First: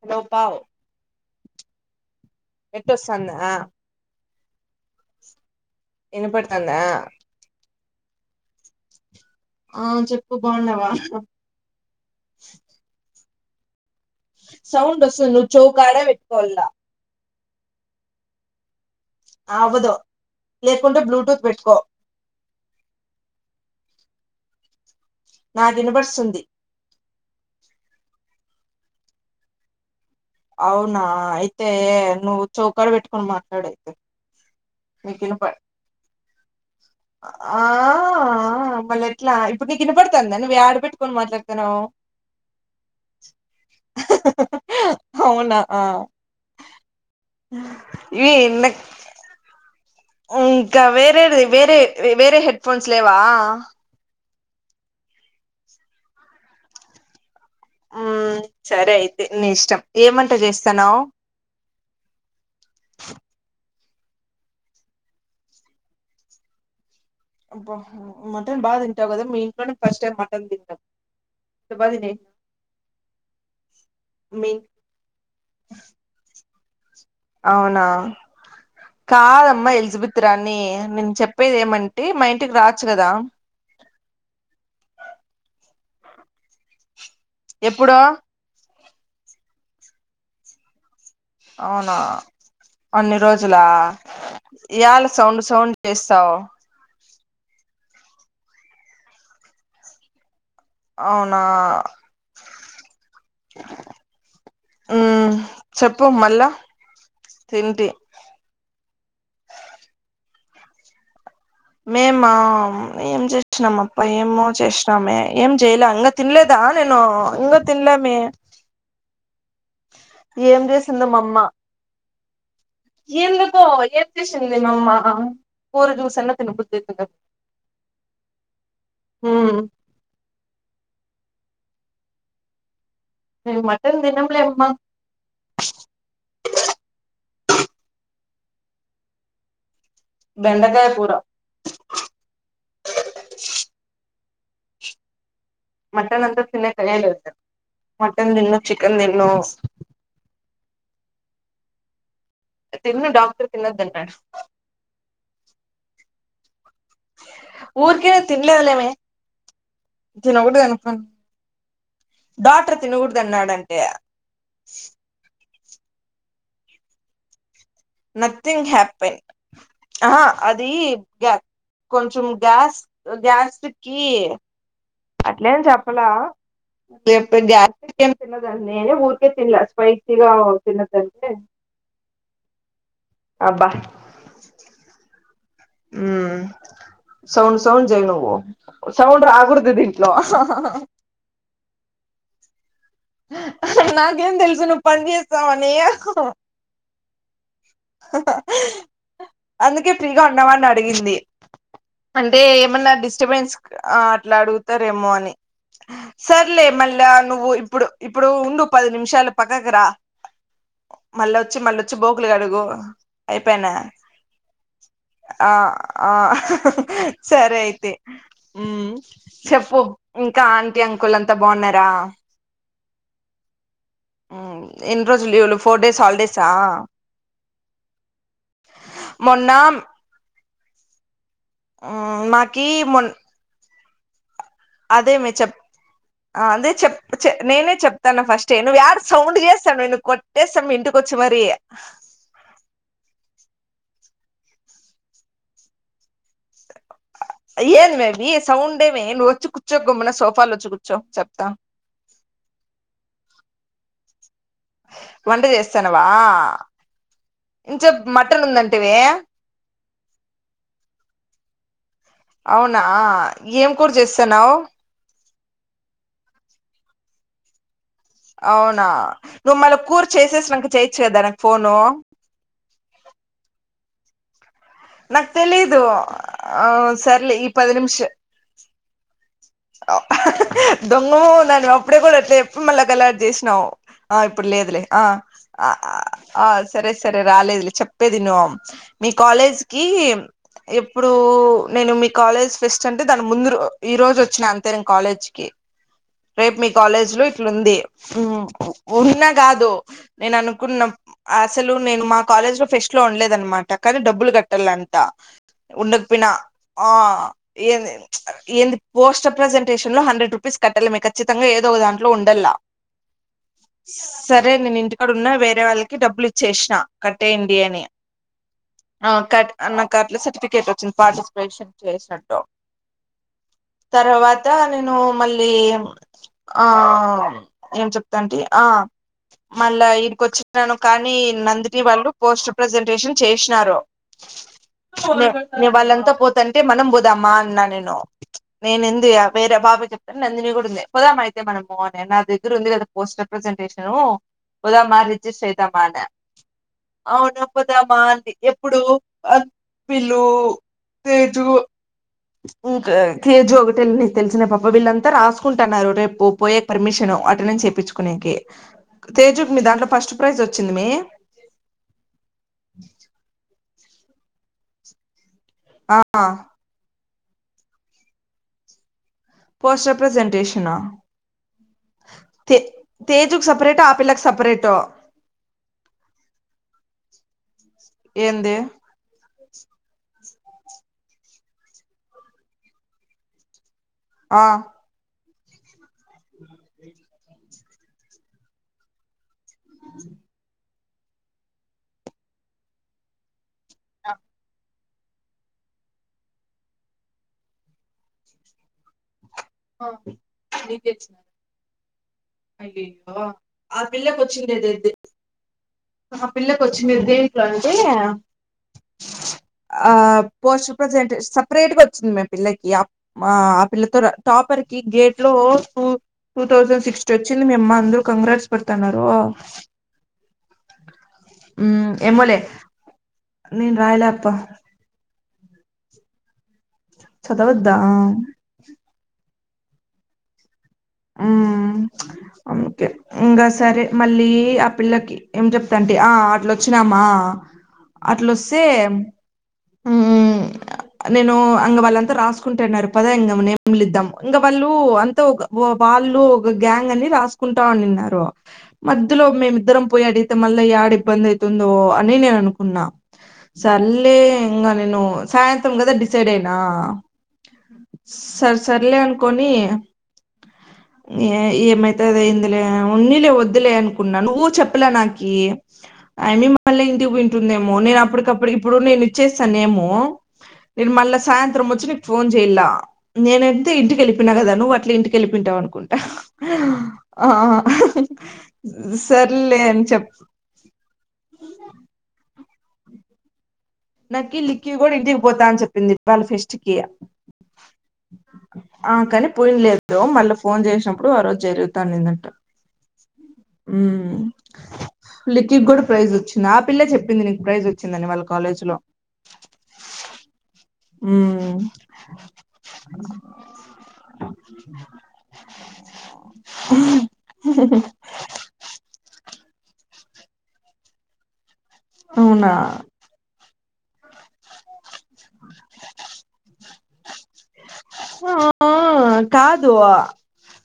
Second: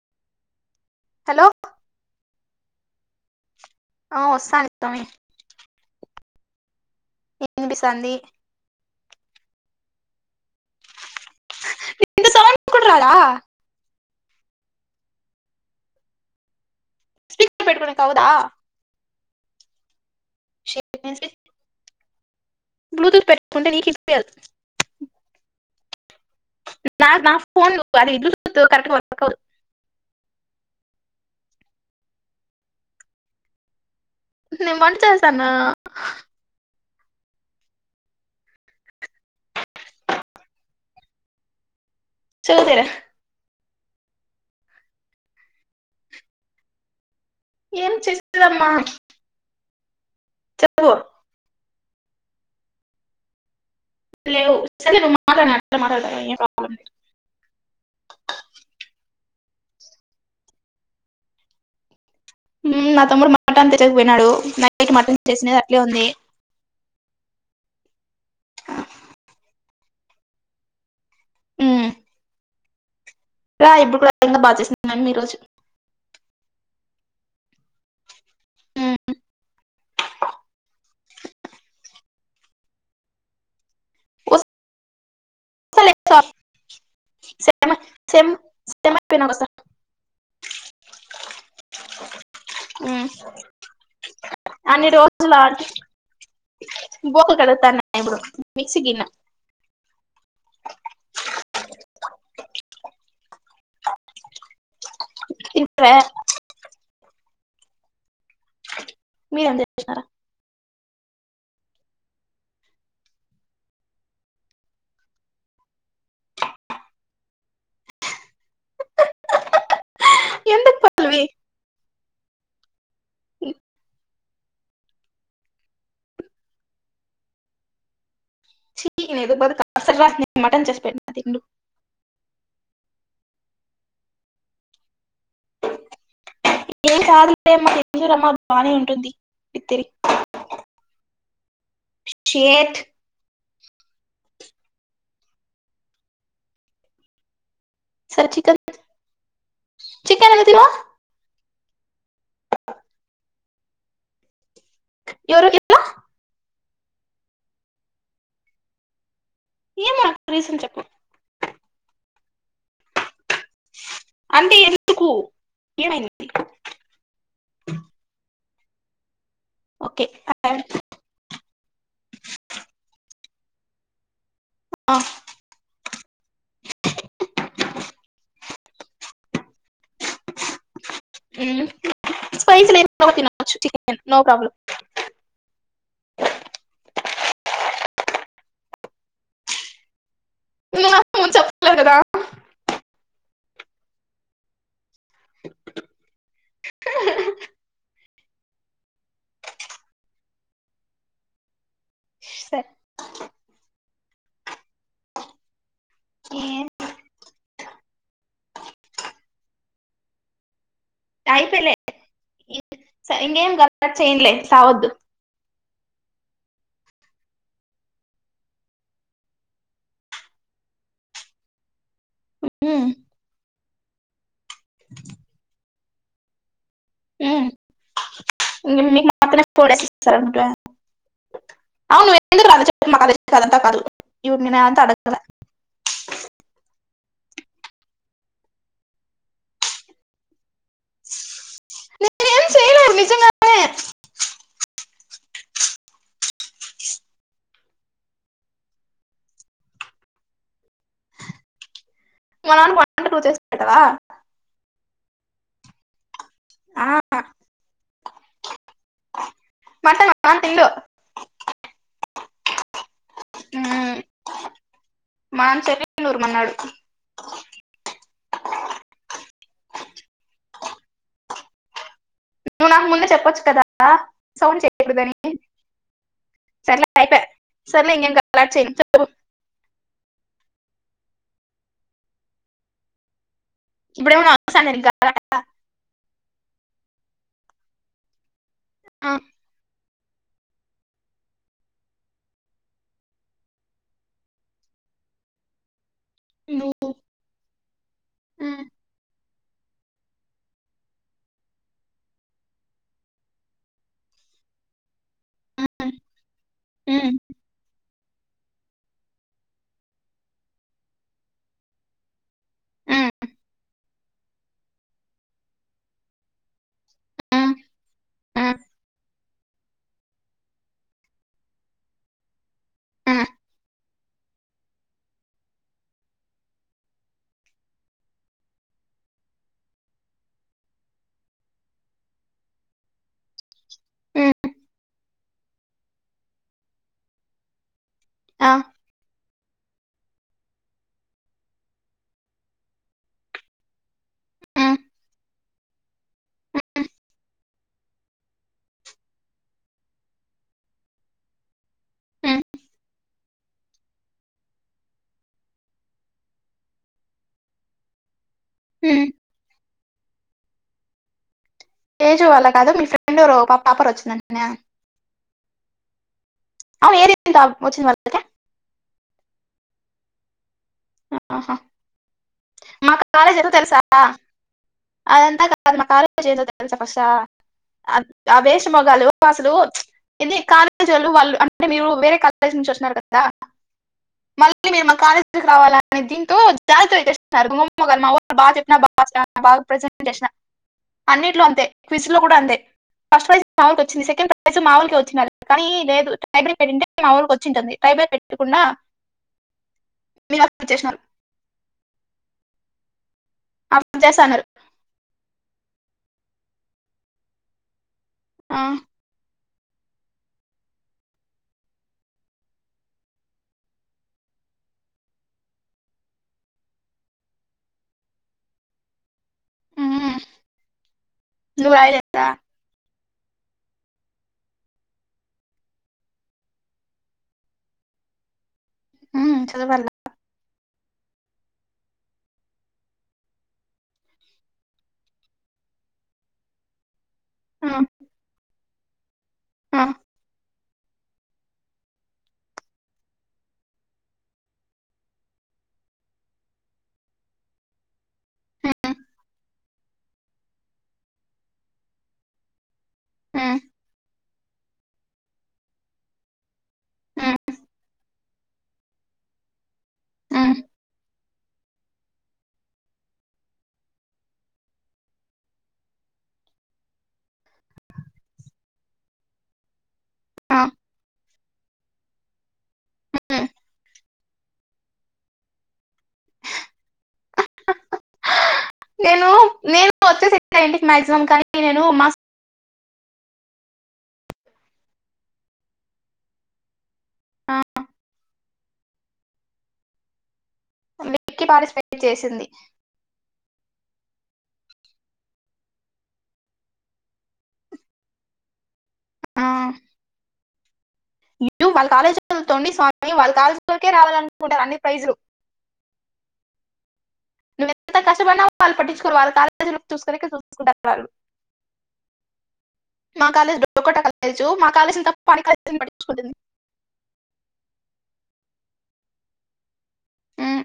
Hello పావ్ hello net వస్తాందా ఆ వస్తాంది [unintelligible] ఇనపడుతందా ఇనిపిస్తాంది ఆ చెప్పు బావున్నావా సౌండ్ కూడా రాలే సౌండ్ వస్తుంది నువ్వు చెవుకాడె పెట్టుకోవలన. స్పీకర్ పోటుకునే కావుదా ఆవ్వదు లేకుంటే బ్లూటూత్ పెట్టుకో బ్లూటూత్ పెట్టుకుంటే నీకు ఇనిపియదు నాకు వినబడుస్తుంది నా ఫోన్ అది బ్లూటూత్ కరక్ట్ వర్క్అవదు అవునా అయితే నువ్ చౌకడ పెట్టు కోని మాట్లాడు అయితే నేను వంట నీకు వినప చేసానా ఆ మళ్ళీ ఎట్లా ఇప్పుడు నీకు వినపడతాంద నువ్వు ఏడ పెట్టుకొని మాట్లాడుతున్నావు చూసిరా హుహుహు అవునా ఆ ఏం [unintelligible] ఈ చేసేదమ్మా ఇళ్లకు ఇంకా చెప్పు వేరే ఏది వేరే వేరే హెడ్ ఫోన్స్ లేవా లేవు సరే ను మా మాట ఏ కా ని ఇష్టం ఏం వంట చేస్తాన్నావ్ ఉ నా తమ్ముడు మటన్ తెచ్చేకి పోయినాడు నైట్ మటన్ తెసినది అట్లే ఉంది. అ మటన్ బా తింటావు కదా మీ ఇంట్లోనే ఫస్ట్ టైం మటన్ తింటాం. మ్మ్, చెప్పదినే రా ఇప్పుడు కూడా రంగా మీ బాగా చేస్తుండి మీ రోజు. అవునా మ్మ్, కాదమ్మా ఎలిజబిత్ రాని నేను చెప్పేది ఏమంటే మా ఇంటికి రాచ్చు కదా. వ లే [unintelligible] సేన ఎప్పుడో సేమ్ ఏమై పోనావు అసలు అవునా మ్మ్, అన్ని రోజులా అన్ని ఏళ సౌండ్ రోజులు సౌండ్ చేస్తావు. [unintelligible] బోకులు కడుగుతాన్నే ఇప్పుడు మిక్సిగిన్నె అవునా ఉ తింటారా చెప్పు మళ్ళా తింటి మీ ఎంతా చేన్నారా మేము ఏం చేసినాం అప్ప ఏమో చేసినామే ఏం చేయలే. ఇ తినలేదా నేను ఇంకా తినలేమి ఏం ఎందుకు చేసింద మా పల్లవి అమ్మ. ఎందుకో ఏ చేసింది మ అమ్మా కూర జూసిన్నా తినబుత్తియితలే చీ ఏ కస రాత్ మటన్ చేస్ అ [unintelligible] మటన్ తినంలే అమ్మా అజరమ్మ బాగానే ఉంటుంది పతిరి బెండకాయకూర షెట్ [unintelligible] మటన్ అంత తినేకాయ్యలే అసలు మటన్ తిన్ను, చికెన్ తిన్ను. చికెన్ అనేది తినవా? తిన్ను డాక్టర్ తినద్దు అంటాడు. ఎవరు ఎలా ఊరుకేనా తినలేదులేమే. ఏమో నాకు దీను ఒకటే రీజన్ చెప్పు అనుక డాక్టర్ తినకూడాదు వద్దున్నాడంటే అంటే ఎందుకు ఏమైంది నథింగ్ హ్యాపెన్ ఓకే ఆ అది గ కొంచెం గ్యాస్ గ్యాస్ సుకి అట్లేం చెప్పలా చెప్పితే గ్యాస్ తిన్నదా అండి నేనే ఊర్కేన్ లా పైతిగా తిన్నదంటే పైస్ లేద్ తో తినోచ్చు అబ్బా నో ప్రాబ్లం ఉమ్ సౌండ్ సౌండ్ జై నువ్వు సౌండ్ రాగోడ్ దు దీంట్లో ఆ ప్పిన కదా నాకేం తెలుసు నువ్వు పని చేస్తావ్ అని అందుకే ఫ్రీగా ఉన్నవ అడిగింది అంటే సరే ఏమన్నా డిస్టర్బెన్స్ గ ఆ అట్లా అడుగుతారేమో అని సర్లే ఏం మళ్ళ నువ్వు ఇప్పుడు ఇప్పుడు ఉండు పది నిమిషాలు పక్కకు రా మళ్ళ వచ్చి అయిపోయలే మళ్ళొచ్చి బోకులు కడుగు ఇం- సరే ఇంకేం అయిపోయి గలట్ చేయండిలే సావద్దు ఆ ఆ సరే అయితే చెప్పు ఇంకా ఆంటీ అంకుల్ అంతా బాగున్నారా అ అ ఎన్ని రోజులు లివ్ లు ఫోర్ డేస్ హాల్ డేసా ఇ మీకు మొన్న మాత్రమడ స అ అవునువ్వ మ్మ్ ఎందుకు రాలేదు చెప్పు మాకే అది చేప్పు అదంత కాదు ఇవి నేను అంతా అదే అడగల మీ చెప్ అదే చెప్ నేనే చెప్తాను ఫస్ట్ నువ్వుా యాడ సౌండ్ చేస్తాను నువ కొట్టేసి మీ ఇంటికొచ్చి మరి నేనేం చేయలేదు నిజంగానే ఏన్ మేబి సౌండే మే వచ్చు కుచ్చ గుమ్మన సోఫాల్ వచ్చి కుచ్చు మనం అంటదోచేస్ కుంట వా వంట చేస్తానువా ఆ చెప్ మటనుందండి మటన్ మామ తిండు అవును ఆ ఏం కూర ఉమ్, చేస్తాన్నావు మా నాన్న చెప్పి నూరుమన్నాడు అవునా నువ్వు మళ్ళ కూర్ చేసేసినంక చేయచ్చు కదా నాకు ఫోను నువ్వు నాకు ముందే చెప్పొచ్చు కదా సౌండ్ చేయి నాకు తెలిదు ఆ అయిపోయా సర్లే ఈ పది సర్లే నిమిష ఇంకేం గలాట్ చేయను చెప్పు దొంగ మొఖం దానివి అప్పుడే కూడా అట్లే చెప్పి మళ్ళా గలాటా చేసి నవ్ ఆ ఇప్పుడేమో నా ఇప్పుడు అవసరం లేదు లేదులే ఆ గలాటా? ఆ సరే సరే రాలేదులే చెప్పేది ఇను ఆ, మీ కాలేజ్ కి ఎప్పుడు నేను మీ కాలేజ్ ఫెస్ట్ అంటే దాని ముందురో ఈ రోజు వ వచ్చిన అంతే నేను కాలేజీకి రేపు మీ నువ్వు కాలేజీ లో ఇట్లుంది ఉమ్, ఉన్న కాదు నేను అనుకున్న అసలు నేను మా కాలేజ్ లో ఫెస్ట్ లో ఉండలేదన్నమాట కానీ డబ్బులు కట్టలం ట ఉమ్, ఉండకపోయిన ఆ ఉమ్, ఏంది ఏంది పోస్టర్ ప్రజెంటేషన్ లో హండ్రెడ్ రూపీస్ కట్టాలమే ఖచ్చితంగా ఏదో ఒ దాంట్లో ఉండల్లా ఉమ్, సరే నేను ఇంటికాడ ఉన్నా వేరే వాళ్ళకి డబ్బులు ఇచ్చేసిన ఉమ్, కట్టేయండి అని ఆ కట్ అన్న కట్ల లో సర్టిఫికేట్ వచ్చింది పాటి ఆపరేషన్ చేసినట్టో ఆ తర్వాత నేను మళ్ళీ ఆ ఏం చెప్తాంటి ఆ మళ్ళా ఇడికి వచ్చినాను కానీ నందిని వాళ్ళు పోస్టర్ ప్రజెంటేషన్ చేసినారు ఇగ వాళ్ళంతా పోతాంటే మనం పోదామా అన్నా నేను ఆ, నేనెందు యా వేర పాప చెప్తే నందిని కూడా ఉంది పోదామా అయితే మనము అని నా దగ్గర ఉంది కదా పోస్టర్ ప్రజెంటేషను ఉమ్, పోదామా రిజిస్టర్ అయిదామా అనే ఉమ్, అవునా పోదామా అంటి ఎప్పుడు విల్లు తేజు ఉమ్, ఇంకా తేజు ఒకటెల్లి తెలిసిన పాప వీళ్ళంతా రాసుకుంటన్నారు రేపు పోయేకి పర్మిషను అటెండెన్స్ ఎపించుకోనేకి ఉమ్. తేజుకి మీ దాంట్లో ఫస్ట్ ప్రైజ్ వచ్చింది మే తేజు వాళ్ళ కాద మీ ఫ్రెండ్ ఎవరో పాప టాపర్ వచ్చిందంటనే ఆ పేరు ఎంత వచ్చింది వాల్ల అక్కకి పోస్టర్ ప్రజెంటేషన్ ఆహా మాకు కాలేజ్ తేజుకు ఏదో తెలుసా సపరేటో ఆ పిల్లకి సపరేటో అదంతా కాదు మా కాలేజ్ ఏదో తెలుసా ఫస్టు ఆ ఏంది వేస్ట్ మొగాలు అసలు ఏంది కాలేజ్ వాళ్ళు అంటే మీరు వేరే కాలేజ్ నుంచి వచ్చినారు కదా ఆ మళ్ళీ మీరు మా కాలేజ్ రావాలని దీంతో జాగ్రత్తగా [unintelligible] గారు మా వాళ్ళు బా చెప్పినా బాగా బాగా ప్రజెంట్ చేసిన అన్నిట్లో అంతే క్విజ్లో కూడా అంతే ఫస్ట్ ప్రైజ్ మావోళ్ళకి వచ్చింది. సెకండ్ ప్రైజ్ మావోళ్ళకే వచ్చినాది కానీ లేదు టైబర్ పెట్టింటే మావోళ్లకు వచ్చింటది టైబర్ పెట్టకుండా హా మీరు చేసిన డీటైల్స్ ఈ ఆ అప్పుడు పిల్లకి చేస్తా అన్నారు వచ్చింది ఏదైతే ఆ పిల్లకి వచ్చి దేంట్లో అంటే ఆ ఆ పోస్ట్ ప్రజెంటే సపరేట్గా వచ్చింది ఆ పిల్లకి మా ఆ పిల్లతో టాపర్కి గేట్లో టూ టూ థౌసండ్ సిక్స్ వచ్చింది మేమ్మ అందరు కంగ్రాట్ల్స్ పెడుతున్నారు. హ్మ్ హ్మ్ ఏమోలే నేన్ రాయలే అప్ప చదవద్దా మ్ చదవాలా మ్ ఒకే ఇంకా సరే మళ్ళీ ఆ పిల్లకి ఏం చెప్తాంతాటి ఆ అట్లొచ్చినామా అట్లొస్తే మ్ అ నేను ఇంగ వాళ్ళంతా రాసుకుంటున్నారు పద ఇ నేమ్లు ఇద్దాం ఇంకా వాళ్ళు అంతా ఒక వాళ్ళు ఒక గ్యాంగ్ అని రాసుకుంటా ఉన్నిన్నారు. మధ్యలో మేమిద్దరం పోయి అడిగితే మళ్ళీ ఏడ ఇబ్బందయితుందో అని నేను అనుకున్నా ఉమ్, సర్లే ఇంకా నేను సాయంత్రం కదా డిసైడ్ అయినా ఉమ్, సర్ సర్లే అనుకోని హ్ ఏ ఏమైతె అది అయిందిలే ఉన్నిలే వద్దులే అనుకున్నాను నువ్వు చెప్పలే నాకి అమి మళ్ళీ ఇంటికి వింటుందేమో నేను అప్పటికప్పటికి ఇప్పుడు నేను ఇచ్చేస్తానుమో ఆ, నేను మళ్ళ సాయం వచ్చి ఫోన్ చెయల ఉమ్. నేనైతే ఇంటికి వెళ్లిపోయిన కదా ను అట్ల ఇం వెళ్ళిపోయి ఉంటవ్ అనుకుంటా ఆ- నేను సర్లే అని నేను చెప్ వచ్చే ఇంటికి ఎగ్జామ్ కానీ నేను మా నాకి లిక్కి గుడా ఇంటికి పోతా అని చెప్పింది వాళ్ళ ఫెస్ట్కి ఆ, ఆ కానీ పోయినలేదు మళ్ళీ ఫోన్ చేసినప్పుడు ఆ రోజు వెక్కి పార్టిసిపేట్ జరుగుతానుందంట చేసింది ఉమ్ లక్కీక్ గుడా ప్రైజ్ వచ్చింది. ఆ పిల్లే చెప్పింది నీకు ప్రైజ్ వచ్చిందని వాళ్ళ కాలేజ్లో ఆ ఉమ్ ఇటు వాళ్ళ కాలేజీల తోని స్వామి వాళ్ళ కాలేజీలోకే రావాలనుకుంటారు అన్ని ప్రైజులు నువ్ ఎంత కష్టపడిన వాళ్ళు పట్టించుకోరు వారు కాలేజీ చూసుకునే చూసుకుంటానారు అవునా మా కాలేజ్ డొకోట కాలేజ్ మా కాలేజ్ తక్ పని కతం పట్టించుకోలేదు ఆ కాదు ఆ ఉమ్,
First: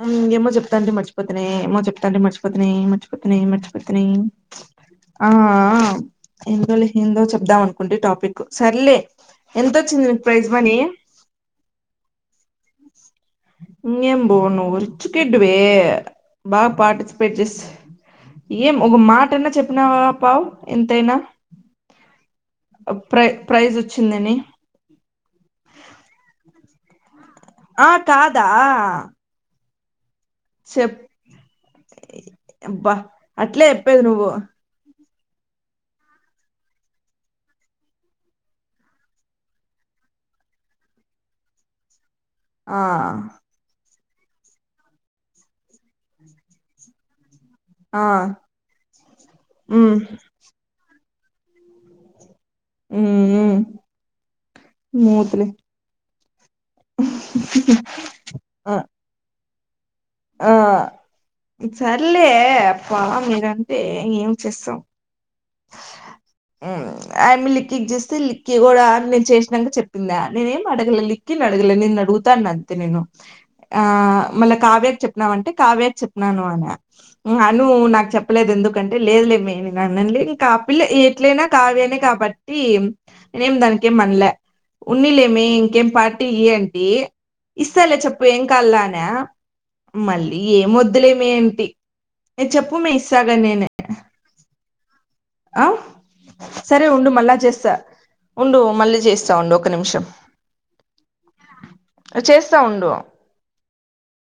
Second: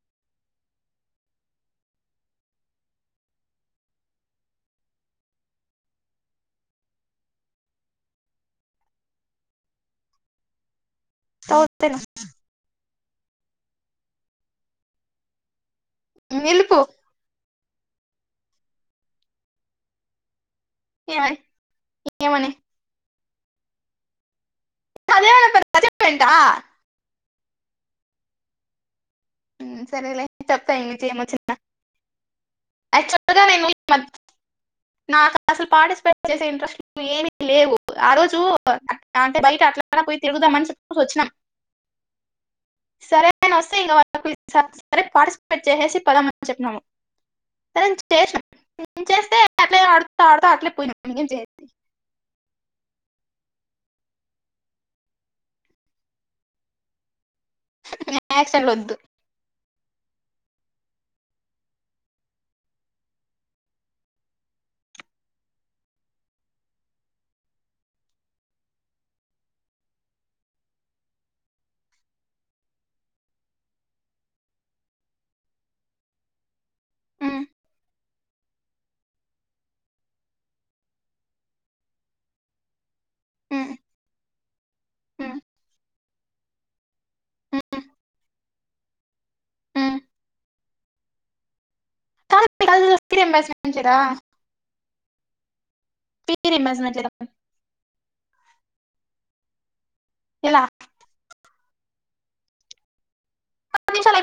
అం ఏమో చెప్తా అంటి మర్చిపోతనే ఏమో చెప్తా అంటి మర్చిపోతనే మర్చిపోతనే మర్చిపోతనే ఆ ఏందో లే ఏందో చెప్దాం అనుకోండి టాపిక్ సర్లే ఎంత వచ్చింది నీకు ప్రైస్ మనీ తతినా నేను పోను రిచ్ కిడ్ వేర్ బా నిలుపు పార్టిసిపేట్ జెస్ ఏం ఒక మాటన్నా చెప్పినావా పావు ఎంతైనా ఏవై ఏమోనే ప్రై ప్రైజ్ వచ్చిందని తది ఏమన్నా తది చెప్పిండా ఆ కాదా ఉ సరేలే చెప్పతా ఈ మీంచి ఏమ్ వచ్చిందా ఏంప అట్లే ఏప్పేది నువ్వు నాకు అసలు పార్టిసిపేట్ చేసే ఇంట్రెస్ట్ ఏమి లేవు ఆ రోజు అంటే బయట అట్లా పోయి తిరుగుదామని చెప్పేసి వచ్చినాం ఆ సరే న వస్తా ఇంగ వర్ సరే పార్టిసిపేట్ చేసేసి పదమని చెప్పిన్నాము సరే నిన్ ఆ చేస నిన్ చేస్తే అట్లే ఉమ్ ఆడ్ తా అట్లే పోయి అ చేతి ఉ మూత్ లే [inaudible] నక్సార్ ఆ వద్దు ఆ సర్లే అప్ప మీరంటే ఏం చేస్తాం ఉ ఆయ మీ లిక్క్కీకి చూస్తే లిక్కి కూడా నేను చేసినాక చెప్పిందా నేనేమి అడగలే లిక్కిని అడగలే నిన్ను అడుగుతాన్న అంతే నేను ఆ మళ్ళా కావ్యకి చెప్పినవ అంటే కావ్యకి చెప్పినను అన ఉమ్, అను నాకు చెప్పలేదు ఎందుకంటే లేదు లేమే నండి కాపిల్ల ఎట్లైనా కావ్యానే కాబట్టి ఇనేం ఉమ్, దానకేం మనలే ఉమ్, ఉన్నలేమే ఇంకేం పాట్ టి న్ టి ఉమ్, ఇస్తలే చెప్పు ఏం కాల్లా న ఉమ్. మళ్ళీ ఏ వద్దులేమి ఏంటి ఏ చెప్పు కాదు మీ ఫీర్ ఇస్తాగాని నీనే ఎంబాసిమెంట్ లేదా ఆ ఫీర్ సరే ఎంబాసిమెంట్ లేదా ఉండు మళ్ళా చేస్తా ఉండు మళ్ళీ చేస్తామండి ఒక నిమిషం ఇలా చేస్తా ఉండు పది నిమిషాలు ఐపొయింది